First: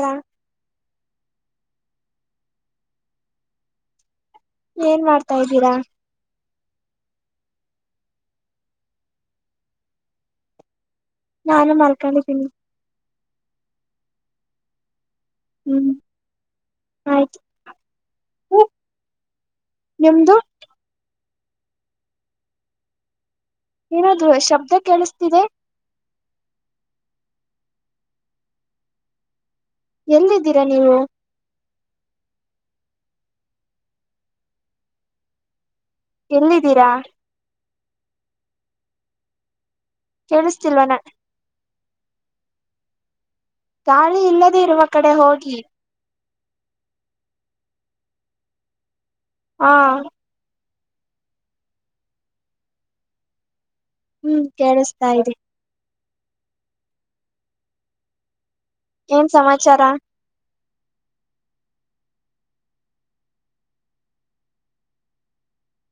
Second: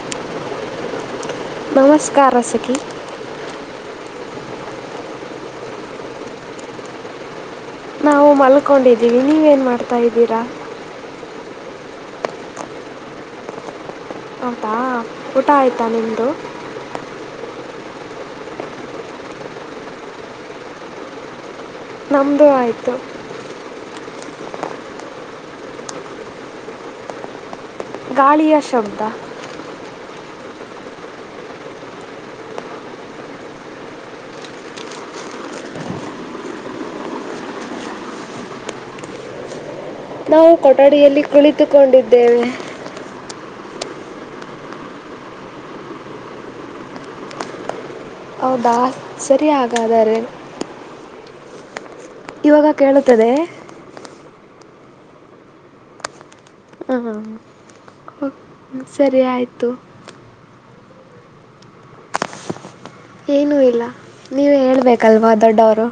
ಬಾ [unintelligible] ನಮಸ್ಕಾರ ಸಖಿ ಏನ್ ಮಾಡ್ತಾ ಇದ್ದೀರಾ? ನಾವು ಮಲ್ಕೊಂಡಿದ್ದೀವಿ ನೀವೇನು ಮಾಡ್ತಾ ಇದ್ದೀರಾ? ನಾನು ಮಲ್ಕೊಂಡಿದ್ದೀನಿ. ಹೌದಾ ಊಟ ಆಯ್ತಾ ಹ್ಮ್ ನಿಮ್ದು? ಆಯ್ತು [unintelligible] ನಿಮ್ದು? ನಮ್ಮದು ಆಯಿತು ಏನಾದೂ ಶಬ್ದ ಕೇಳಿಸ್ತಿದೆ? ಗಾಳಿಯ ಶಬ್ದ ಎಲ್ಲಿದ್ದೀರಾ ನೀವು? ಎಲ್ಲಿದ್ದೀರಾ? ನಾವು ಕೇಳಿಸ್ತಿಲ್ವನ ಕೊಠಡಿಯಲ್ಲಿ ಕುಳಿತುಕೊಂಡಿದ್ದೇವೆ. ಗಾಳಿ ಇಲ್ಲದೆೇ ಇರುವ ಕಡೆ ಹೋಗಿ. ಹೌದಾ ಸರಿ ಹಾ ಹಾಗಾದರೆ. ಇವಾಗ ಕೇಳುತ್ತದೆಯೇ? ಹ್ಮ್ ಕೇಳಿಸ್ತಾ ಇದೆ. ಹಾ ಸರಿ ಏನ್ ಆಯ್ತು. ಸಮಾಚಾರ ಏನು ಇಲ್ಲ ನೀವು ಹೇಳಬೇಕಲ್ವಾ ದೊಡ್ಡವರು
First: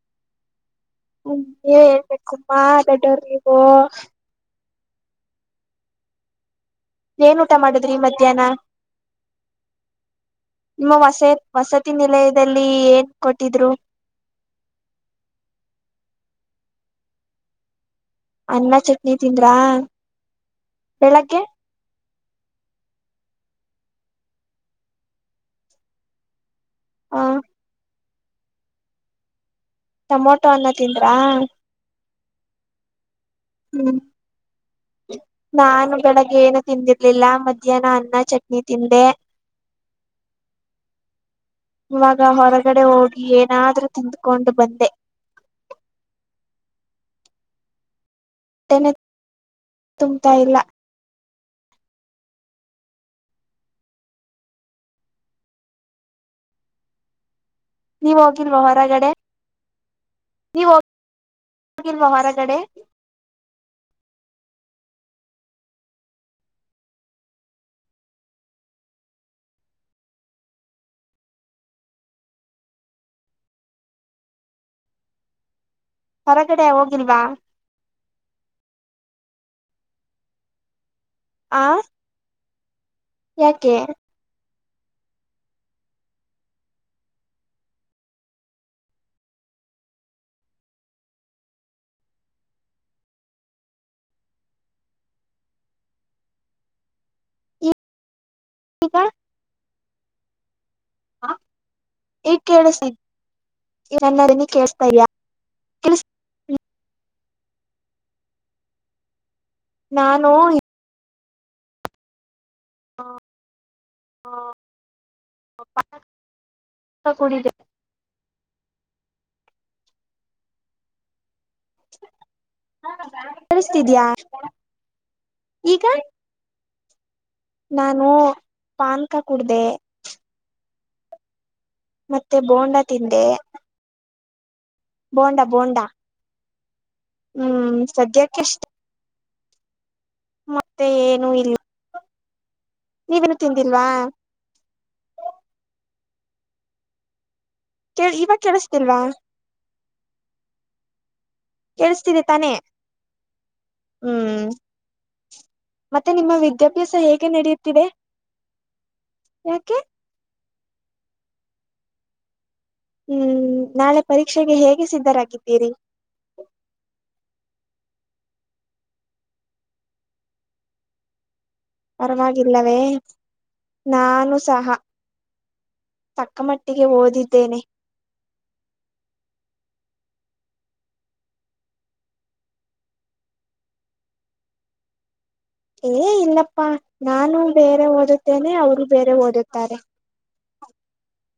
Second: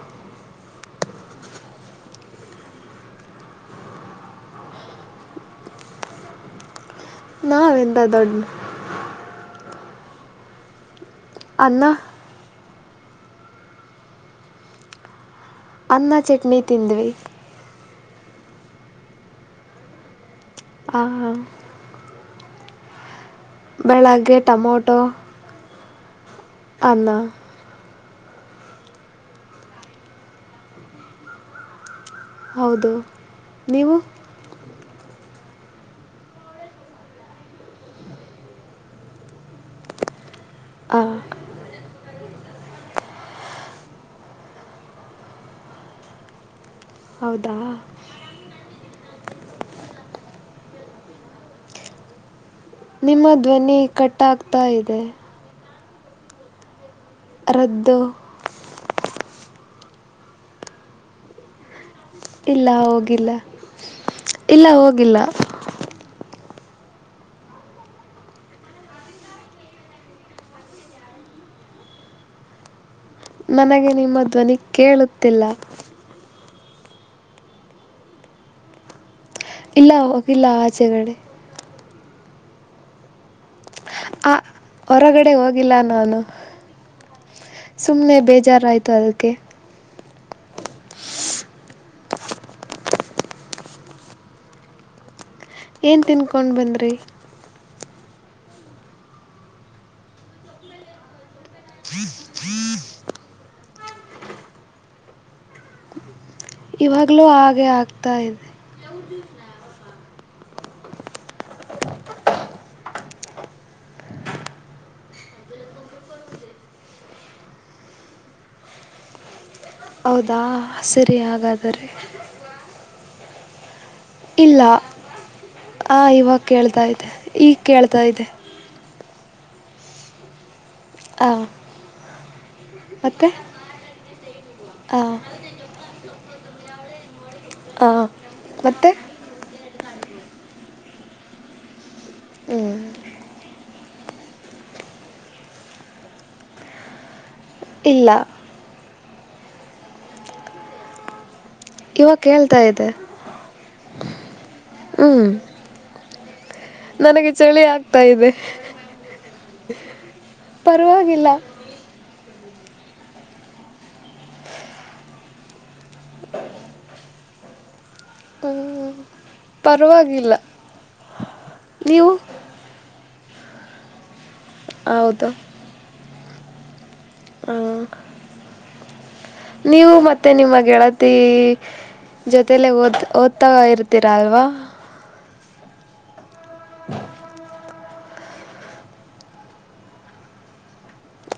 ಹ್ಮ ನೀವ್ ಹೇಳ್ಬೇಕಮ್ಮ ದಡ್ಡೋರ್ ನೀವು. ಏನ್ ಊಟ ಮಾಡುದ್ರಿ ನಾವೆಂತ ದೊಡ್ಡ ಮಧ್ಯಾಹ್ನ? ನಿಮ್ಮ ವಸ ಅನ್ನ -ವಸತಿ ನಿಲಯದ ದಲ್ಲಿ ಏನ್ ಕೊಟ್ಟಿದ್ರು? ಅನ್ನ ಚಟ್ನಿ ತಿಂದ್ವಿ. ಅನ್ನ ಚಟ್ನಿ ತಿಂದ್ರಾ. ಹಾ ಬೆಳಗ್ಗೆ ಬೆಳಗ್ಗೆ ಟೊಮೊಟೊ ಅನ್ನ ಹ ಟೊಮೊಟೊ ಅನ್ನ ತಿಂದ್ರಾ ಹೌದು ನೀವು ಹ್ಮ್ ನಾನು ಬೆಳಗ್ಗೆ ಏನು ತಿಂದಿರ್ಲಿಲ್ಲ ಮಧ್ಯಾಹ್ನ ಅನ್ನ ಚಟ್ನಿ ತಿಂದೆ ಆ ಇವಾಗ ಹೊರಗಡೆ ಹೋಗಿ ಏನಾದ್ರೂ ತಿಂದ್ಕೊಂಡು ಬಂದೆ ಹೌದಾ ಹೊಟ್ಟೆನೆ ತುಂಬ್ತಾ ಇಲ್ಲ ನಿಮ್ಮ ಧ್ವನಿ ಕಟ್ಟಾಗ್ತಾ ಇದೆ ರದ್ದ ನೀವ ಹೋಗಿಲ್ವಾ ಹೊರಗಡೆ ನೀವು ಹೋಗಿಲ್ವಾ ಹೊರಗ್ ಇಲ್ಲ ಹೋಗಿಲ್ಲ ಇಲ್ಲ ಹೋಗಿಲ್ಲ ನನಗೆ ನಿಮ್ಮ ಧ್ವನಿ ಕೇಳುತ್ತಿಲ್ಲ ಹೊರಗಡೆ ಹೋಗಿಲ್ವಾ ಇಲ್ಲ ಹೋಗಿಲ್ಲ ಆಚೆಗಡೆ ಆ ಯಾಕೆ ಆ ಹೊರಗಡೆ ಹೋಗಿಲ್ಲ ನಾನು ಸುಮ್ಮನೆ ಬೇಜಾರುಾಯಿತು ಅದಕ್ಕೆ ಏನು ತನ್ ಕೊಂಡ್ ಬಂದ್ರಿ [unintelligible] ಇಗ್ ಕೇಳ್ಸ್ತಾದೀಯ ನನ್ನ ದ್ವನಿ ಕೇಳ್ತಿದಿಯ ಇವಾಗಲೂ ಹಾಗೆ ಆಗ್ತಾ ಇದೆ ಕೆವ ದಿಸ ನ [unintelligible] ನಾನು ಹ ಕು [unintelligible] ಹೌದಾ ಸರಿ ಹಾಗಾದ್ರೆ ಕೇಳ್ಸ್ತಾದೀಯ ಇಲ್ಲ ಆ ಇವಾಗ ಕೇಳ್ತಾ ಇದೆ ಈಗ ಕೇಳ್ತಾ ನಾನು ಇದೆ ಪಾನ್ಕ ಕುಡ್ದೆ ಹಾ ಮತ್ತೆ ಬೋಂಡ ತಿಂದೆ ಹಾಂ ಬೋಂಡಾ ಬೋಂಡಾ ಹ್ಮ್ ಹಾಂ ಸದ್ಯಕ್ಕೆ ಇಷ್ಟೇ ಮತ್ತೆ ಮತ್ತೆ ಏನು ಇಲ್ಲ ಹ್ಞೂ ನೀವೇನು ತಿಂದಿಲ್ವಾ ಕ ಇಲ್ಲ ಇವಾಗ ಕೇಳಿಸತಿಲ್ವಾ ಇವಾಗ ಕೆಳ್ಸ್ತಿದೆ ತಾನೇ ಕೇಳ್ತಾ ಇದೆ ಹ್ಮ್ ಹ್ಮ್ ಮತ್ತೆ ನಿಮ್ಮ ವಿದ್ಯಾಭ್ಯಾಸ ಹೇಗೆ ನನಗೆ ಚಳಿ ನಡೆಯುತ್ತಿದೆ ಆಗ್ತಾ ಇದೆ ಯಾಕೆ ಪರವಾಗಿಲ್ಲ ಹ್ಮ್ ನಾಳೆ ಪರೀಕ್ಷೆಗೆ ಹೇಗೆ ಸಿದ್ಧರಾಗಿದ್ದೀರಿ ಹ್ಮ್, ಪರವಾಗಿಲ್ಲ ನೀವು ಪರವಾಗಿಲ್ಲವೇ ನಾನು ಸಹ. ಹೌದು ತಕ್ಕ ಮಟ್ಟ ಒಟ್ಟಿಗೆ ಆ, ಓದಿದ್ದೇನೆ. ನೀವು ಮತ್ತೆ ನಿಮ್ಮ ಗೆಳತಿ. ಜೊತಲ್ಲ ಓದ್ ಓದ್ತಾ ಇರ್ತೀರಾ ಅಲ್ವಾ. ಏ ಇಲ್ಲಪ್ಪಾ ನಾನು ಬೇರೆ ಓದುತ್ತೇನೆ. ಅವರು ಬೇರೆ ಓದುತ್ತಾರೆ.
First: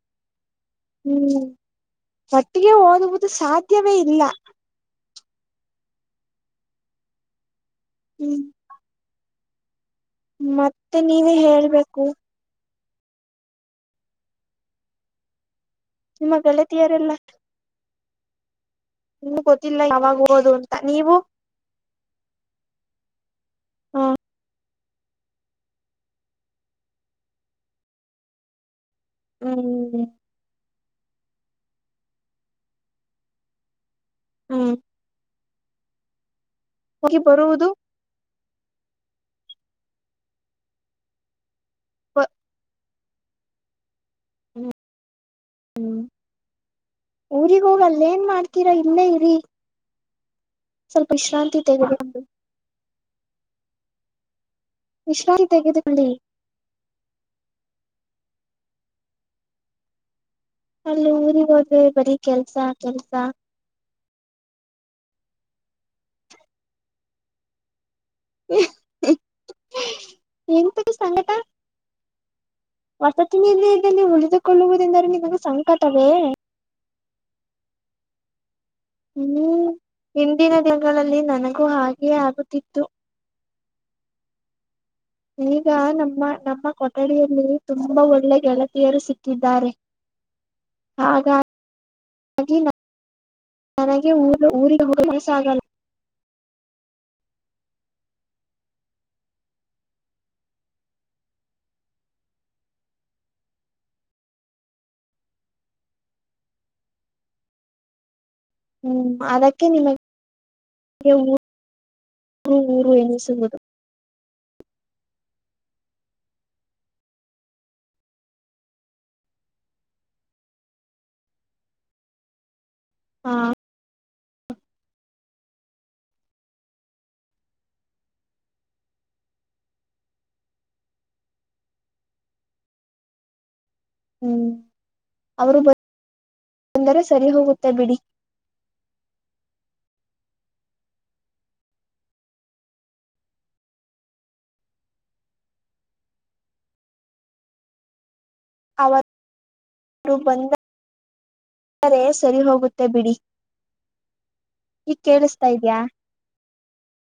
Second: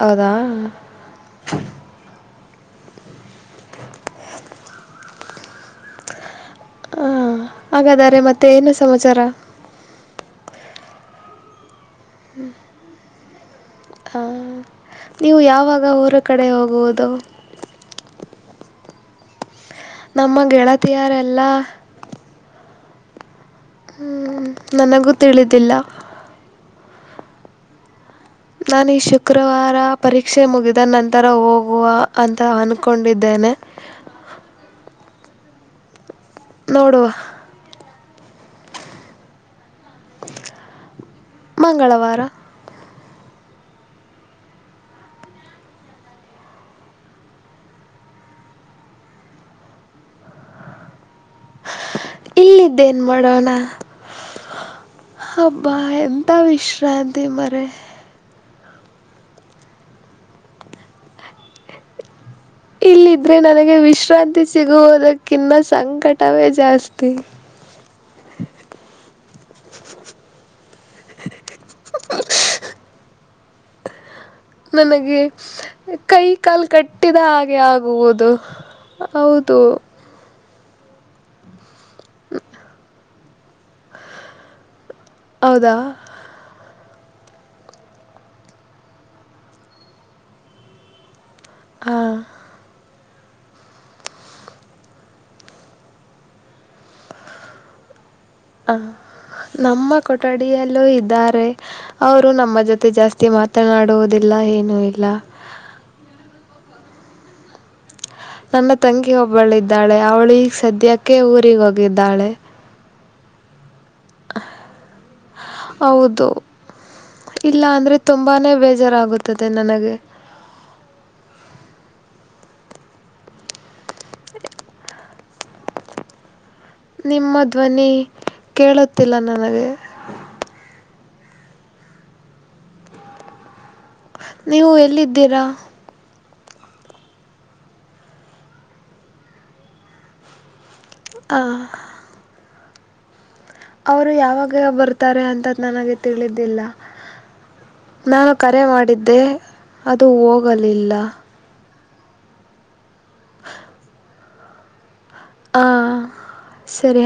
ಹೌದಾ. ಹ್ಮ್ ಒಟ್ಟಿಗೆ ಓದುವುದು ಸಾಧ್ಯವೇ ಇಲ್ಲ. ಹಾಂ ಹಾಗಾದರೆ ಹ್ಮ್ ಮತ್ತೆ ಏನು ಸಮಾಚಾರ. ಮತ್ತೆ ನೀವೇ ಹೇಳ್ಬೇಕು. ಹಾಂ ನೀವು ಯಾವಾಗ ಊರ ನಿಮ್ಮ ಕಡೆ ಹೋಗುವುದು. ಗೆಳತಿಯರೆಲ್ಲ ಇನ್ನು ಗೊತ್ತಿಲ್ಲ ಯಾವಾಗ [unintelligible] ಅಂತ ನೀವು. ಲಾ ಹ ನನಗೂ ತಿಳಿದಿಲ್ಲ. ನಾನ ಶುಕ್ರವಾರ ಹ್ಮ್ ಪರೀಕ್ ಕ್ಷೆ ಮುಗಿದ ನಂತರ ಹೋಗುವ ಅಂತ ಅನ್ಕೊಂಡಿದ್ದೇನೆ. ಹ್ಮ್. ನೋಡುವ ಹೋಗಿ ಬರುವುದು. ಮಂಗಳವಾರ. ಬ ಊರಿ ಹೋಗಿ ಅಲ್ಲೇ ಏನ್ ಮಾಡ್ತೀರಾ ಇಲ್ಲೇ ಇರಿ. ಸ್ವಲ್ಪ ವಿಶ್ರಾಂತಿ ತೆೆಗದುಕೊಂಡು. ಇಲ್ಲಿದ್ದೇನ್ ಮಾಡೋಣ ವಿಶ್ರಾಂತಿ ಹಬ್ಬ ತೆಗೆದುಕೊಳ್ಳಿ ಎಥ ವಿಶ್ರಾಂ ತಿ ಮರ್ಯಾ ಅಲ್ಲಿ ಊರಿಗಿ ಹೋದ್ರೆ ಬರೀ ಕೆಲ್ಸ. ಕೆಲ್ಸ ಇಲ್ಲಿದ್ದರೆ ನನಗೆ ವಿಶ್ರಾಂತಿ ಸಿಗುವುದಕ್ಕಿನ್ನ ಸಂಕಟವೇ ಜಾಸ್ತಿ. ಎಂತಕ್ಕೆ ಸಂಕಟ. [inaudible] [unintelligible] ನನಗೆ ನಿಮಗೆ ಸಂಕಟವೇ ಕೈ ಕಾಲು ಕಟ್ಟಿದ ಹಾಗೆ ಆಗುವುದು. ಹೌದು ಹ್ಮ್ ಹಿಂದಿನ ದಿನ್ಗಳಲ್ಲಿ ನನಗೂ ಹಾಗೇ ಆಗುತ್ತಿತ್ತು. ಈಗ ಹೌದಾ ನಮ್ಮ ನಮ್ಮ ಕೊ ಠಡಿಯಲ್ಲಿ ತುಂಬಾ ಒಳ್ಳೆ ಗೆಳತಿಯರು ಸಿಕ್ಕಿದ್ದಾರೆ. ಹಾಗ ಹಾಂ [unintelligible] ನನಗೆ ಊರಿಗೆ ಹೋಗಲು ಮನಸ್ ಆಗಲ್ಲ. ಹ ನಮ್ಮ ಕೊಠಡಿಯಲ್ಲೂ ಇದ್ದಾರೆ. ಅವರು ನಮ್ಮ ಜೊತೆ ಜಾಸ್ತಿ ಮಾತನಾಡುವುದಿಲ್ಲ ಏನು ಇಲ್ಲ. ನನ್ನ ಹ್ಮ್ ತಂಗಿ ಒಬ್ಬಳ ಅದಕ್ಕೆ ಇದ್ದಾಳೆ ನಿಮಗೆ ಅವಳು ಈಗ ಸದ್ಯಕ್ಕೆ ಊರಿಗೆ ಹೋಗಿದ್ದಾಳೆ. ಊರು ಊರು ಮೈಸೂರು. [inaudible] ಹೌದು ಇಲ್ಲ ಅಂದ್ರೆ ತುಂಬಾನೇ ಬೇಜಾರಾಗುತ್ತದೆ ನನಗೆ. ಹಾ. ನಿಮ್ಮ ಧ್ವನಿ ಕೇಳುತ್ತಿಲ್ಲ ನನಗೆ. ಹ್ಮ್ ನೀವು ಎಲ್ಲಿದ್ದೀರಾ. ಅಂದರೆ ಸರಿ ಹೋಗುತ್ತೆ ಬಿಡಿ. ಆ. ಅವರು ಯಾವಾಗ ಬರ್ತಾರೆ ಅಂತ ನನಗೆ ತಿಳಿದ್ದಿಲ್ಲ. ನಾನು ಕರೆ ಅವರು ಮಾಡಿದ್ದೆ ಅದು ಹೋಗಲಿಲ್ಲ. ಅದೆ ಸರಿ ಹೋಗುತ್ತೆ ಬಿಡಿ ಈಗ ಕೇಳಿಸ್ತಾ ಇದ್ಯಾ ಹಾಂ ಸರಿ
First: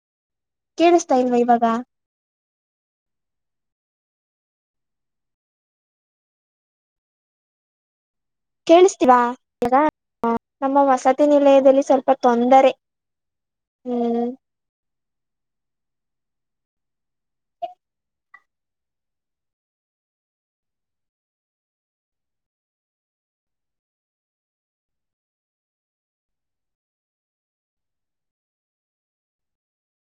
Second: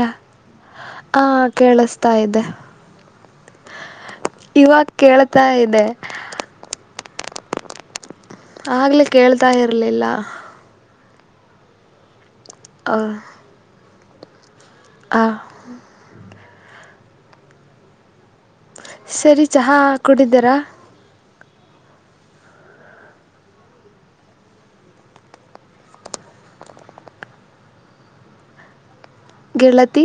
ಕೇಳಿಸ್ತ ಇಲ್ವಾ ಹಾಂ ಇವಾಗ ಕೇಳಿಸ್ತಾ ಇದೆ ಇವಾಗ ಕೇಳ್ತಾ ಇದೆ ಆಗಲೇ ಕೇಳಿಸ್ತಿಲ್ವ ಕೇಳ್ತಾ ಈಗ ಇರಲಿಲ್ಲ ನಮ್ಮ ವಸತಿ ನಿಲಯದಲ್ಲಿ ಸ್ವಲ್ಪ ತೊಂದರೆ ಆ ಹ್ಮ್ ಹಾ ಸರಿ ಚಹಾ ಕುಡಿದ್ದೀರಾ ಗೆಳತಿ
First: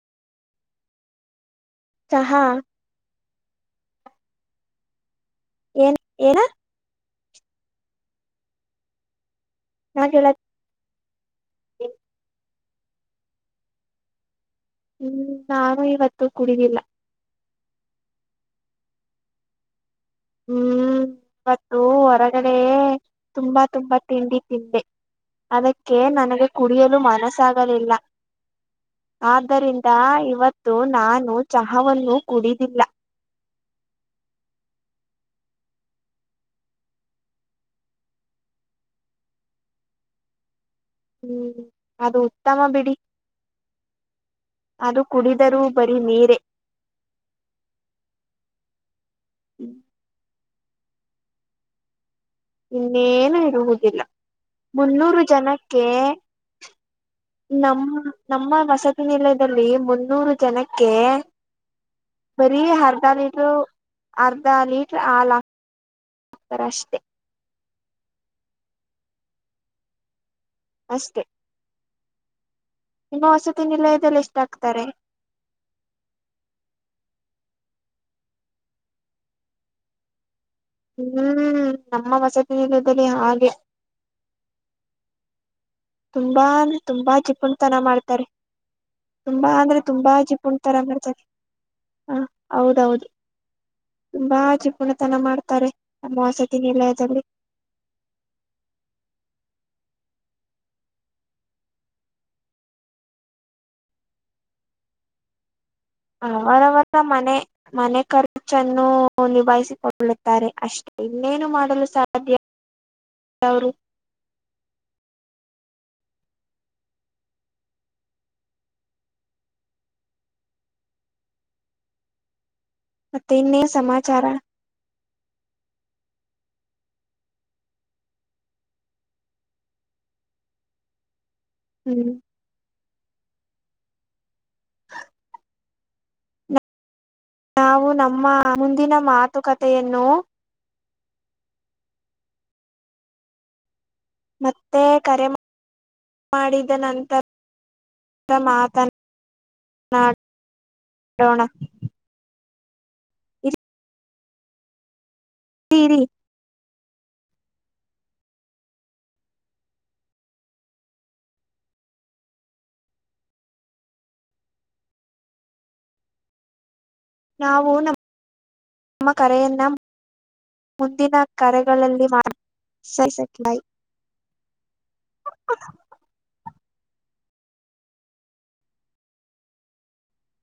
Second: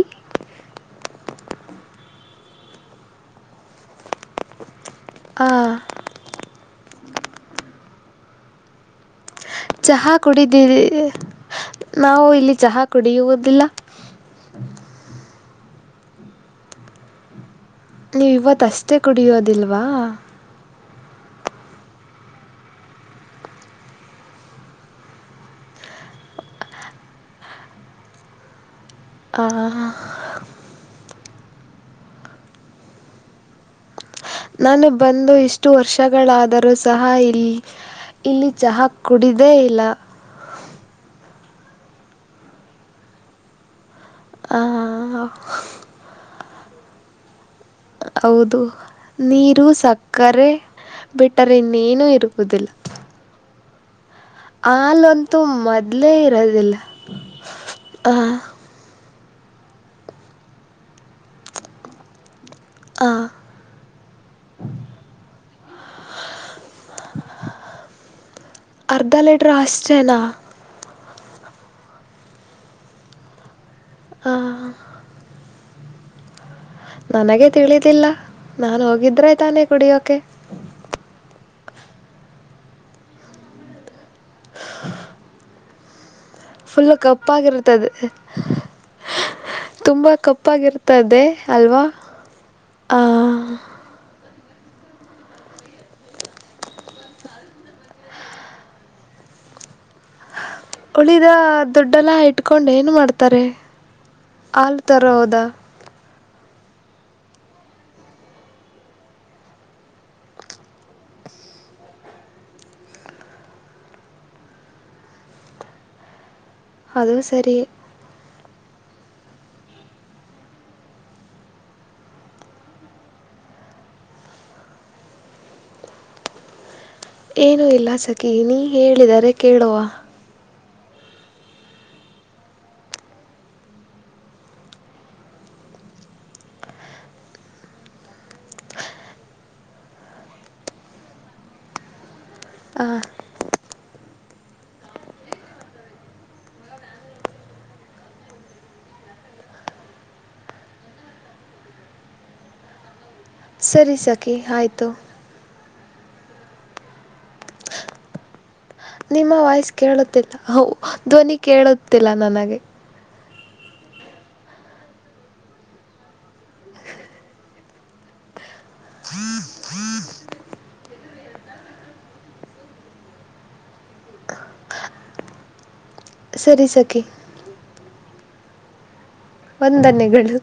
ಚಾಹ ಆ, ಏನ್ ಏನ ನಾ ಚಹಾ ಗೆಳತಿ ಕುಡಿದಿರಿ ನಾವು ಇಲ್ಲಿ ಚಹಾ ಕುಡಿಯುವುದಿಲ್ಲ ಹ್ಮ್ ನಾನು ಇವತ್ತು ಕುಡಿದಿಲ್ಲ ನೀವು ಇವತ್ ಅಷ್ಟೇ ಕುಡಿಯೋದಿಲ್ವಾ ಹ್ಮ್ ಇವತ್ತು ಹೊರಗಡೆ ತುಂಬಾ ತುಂಬಾ ತಿಂಡಿ ತಿಂದೆ ಅದಕ್ಕೆ ನನಗೆ ಕುಡಿಯಲು ಮನಸ್ಸಾಗಲಿಲ್ಲ ಆದ್ದರಿಂದ ಇವತ್ತು ನಾನು ಚಹಾವನ್ನು ಕುಡಿದಿಲ್ಲ ನಾನು ಬಂದು ಇಷ್ಟು ವರ್ಷಗಳಾದರೂ ಸಹ ಇಲ್ಲಿ ಇಲ್ಲಿ ಚಹಾ ಕುಡಿದೇ ಇಲ್ಲ ಹ್ಮ್ ಅದು ಉತ್ತಮ ಬಿಡಿ ಅದು ಕುಡಿದರೂ ಬರೀ ನೀರೇ ಹೌದು ನೀರು ಸಕ್ಕರೆ ಬಿಟ್ಟರೆ ಇನ್ನೇನು ಇರುವುದಿಲ್ಲ ಇನ್ನೇನು ಇರುವುದಿಲ್ಲ ಮುನ್ನೂರು ಹಾಲಂತೂ ಜನಕ್ಕೆ ಮೊದಲೇ ಇರೋದಿಲ್ಲ ನಮ್ಮ ನಮ್ಮ ವಸತಿ ನಿಲಯದಲ್ಲಿ ಮುನ್ನೂರು ಜನಕ್ಕೆ ಬರೀ ಅರ್ಧ ಲೀಟ್ರ ಅರ್ಧ ಲೀಟ್ರ ಹಾಲ್ ಹಾಕ್ ಹಾಕ್ತಾರೆ ಅಷ್ಟೇ. ಅರ್ಧ ಲಿಟರ್ ಆಷ್ಟೇನಾ. ಅಷ್ಟೇ ನಿಮ್ಮ ವಸತಿ ನಿಲಯದಲ್ಲಿ ಎಷ್ಟು ಆಕ್ತಾರೆ. ನನಗೆ ತಿಳಿದಿಲ್ಲ ನಾನು ಹೋಗಿದ್ರೆ ತಾನೇ ಕುಡಿಯೋಕೆ. ಹ್ಮ್ ನಮ್ಮ ವಸತಿ ನಿಲಯದಲ್ಲಿ ಹಾಗೆ. [inaudible] ತುಂಬಾ ಫುಲ್ಲು ತುಂಬಾ ಚಿಪುಣತನ ಕಪ್ಪಾಗಿರ್ತದೆ ಮಾಡ್ತಾರೆ. ತುಂಬಾ ಅಂದ್ರೆ ತುಂಬ ತುಂಬಾ ಜಿಪುಣತನ ಮಾಡ್ತಾರೆ ಕಪ್ಪಾಗಿರ್ತದೆ ಅಲ್ವಾ ಹ ಹೌದು ಹೌದು ತುಂಬಾ ಜಿಪುಣತನ ಮಾಡ್ತಾರೆ ನಮ್ಮ ವಸತಿ ನಿಲಯದಲ್ಲಿ. ಉಳಿದ ದುಡ್ಡೆಲ್ಲ ಇಟ್ಕೊಂಡು ಏನು ಮಾಡ್ತಾರೆ ಹಾಲು ತರೊದಾ ಅವರವರ ಮನೆ. ಮನೆ ಖರ್ಚನ್ನು ನಿಭಾಯಿಸಿಕೊಳ್ಳುತ್ತಾರೆ ಅಷ್ಟೇ ಇನ್ನೇನು ಮಾಡಲು ಸಾಧ್ಯ. ಅವರು ಅದು ಸರಿ ಮತ್ತೆ ಇನ್ನೇನ್ ಸಮಾಚಾರ ಏನುೂ ಇಲ್ಲ ಸಖಿ ನೀ ಹೇಳಿದರೆ ಕೇಳುವ ಹ್ಮ್ ನಾವು ನಮ್ಮ ಮುಂದಿನ ಮಾತುಕತೆಯನ್ನು ಹಾಂ ಮತ್ತೆ ಕರೆ ಮಾಡಿದ ನಂತರ ಇ ಮಾತನ್ ನ ನಡೋಣ [unintelligible] ಸರಿ ಸಖಿ ಆಯಿತು ತೀರಿ ನಿಮ್ಮ ವಾಯ್ಸ್ ಕೇಳುತ್ತಿಲ್ಲ ಹ ಧ್ವನಿ ಕೇಳುತ್ತಿಲ್ಲ ನನಗೆ ನಾವು ನಮ್ಮ ನಮ್ಮ ಕರೆಯನ್ನ ಮುಂದಿನ ಕರೆಗಳಲ್ಲಿ ಮಾತಾಡೋಣ ಸರಿ ಸರಿ ಬಾಯ್ ಹ ಸರಿ ಸಖಿ ವಂದನೆಗಳು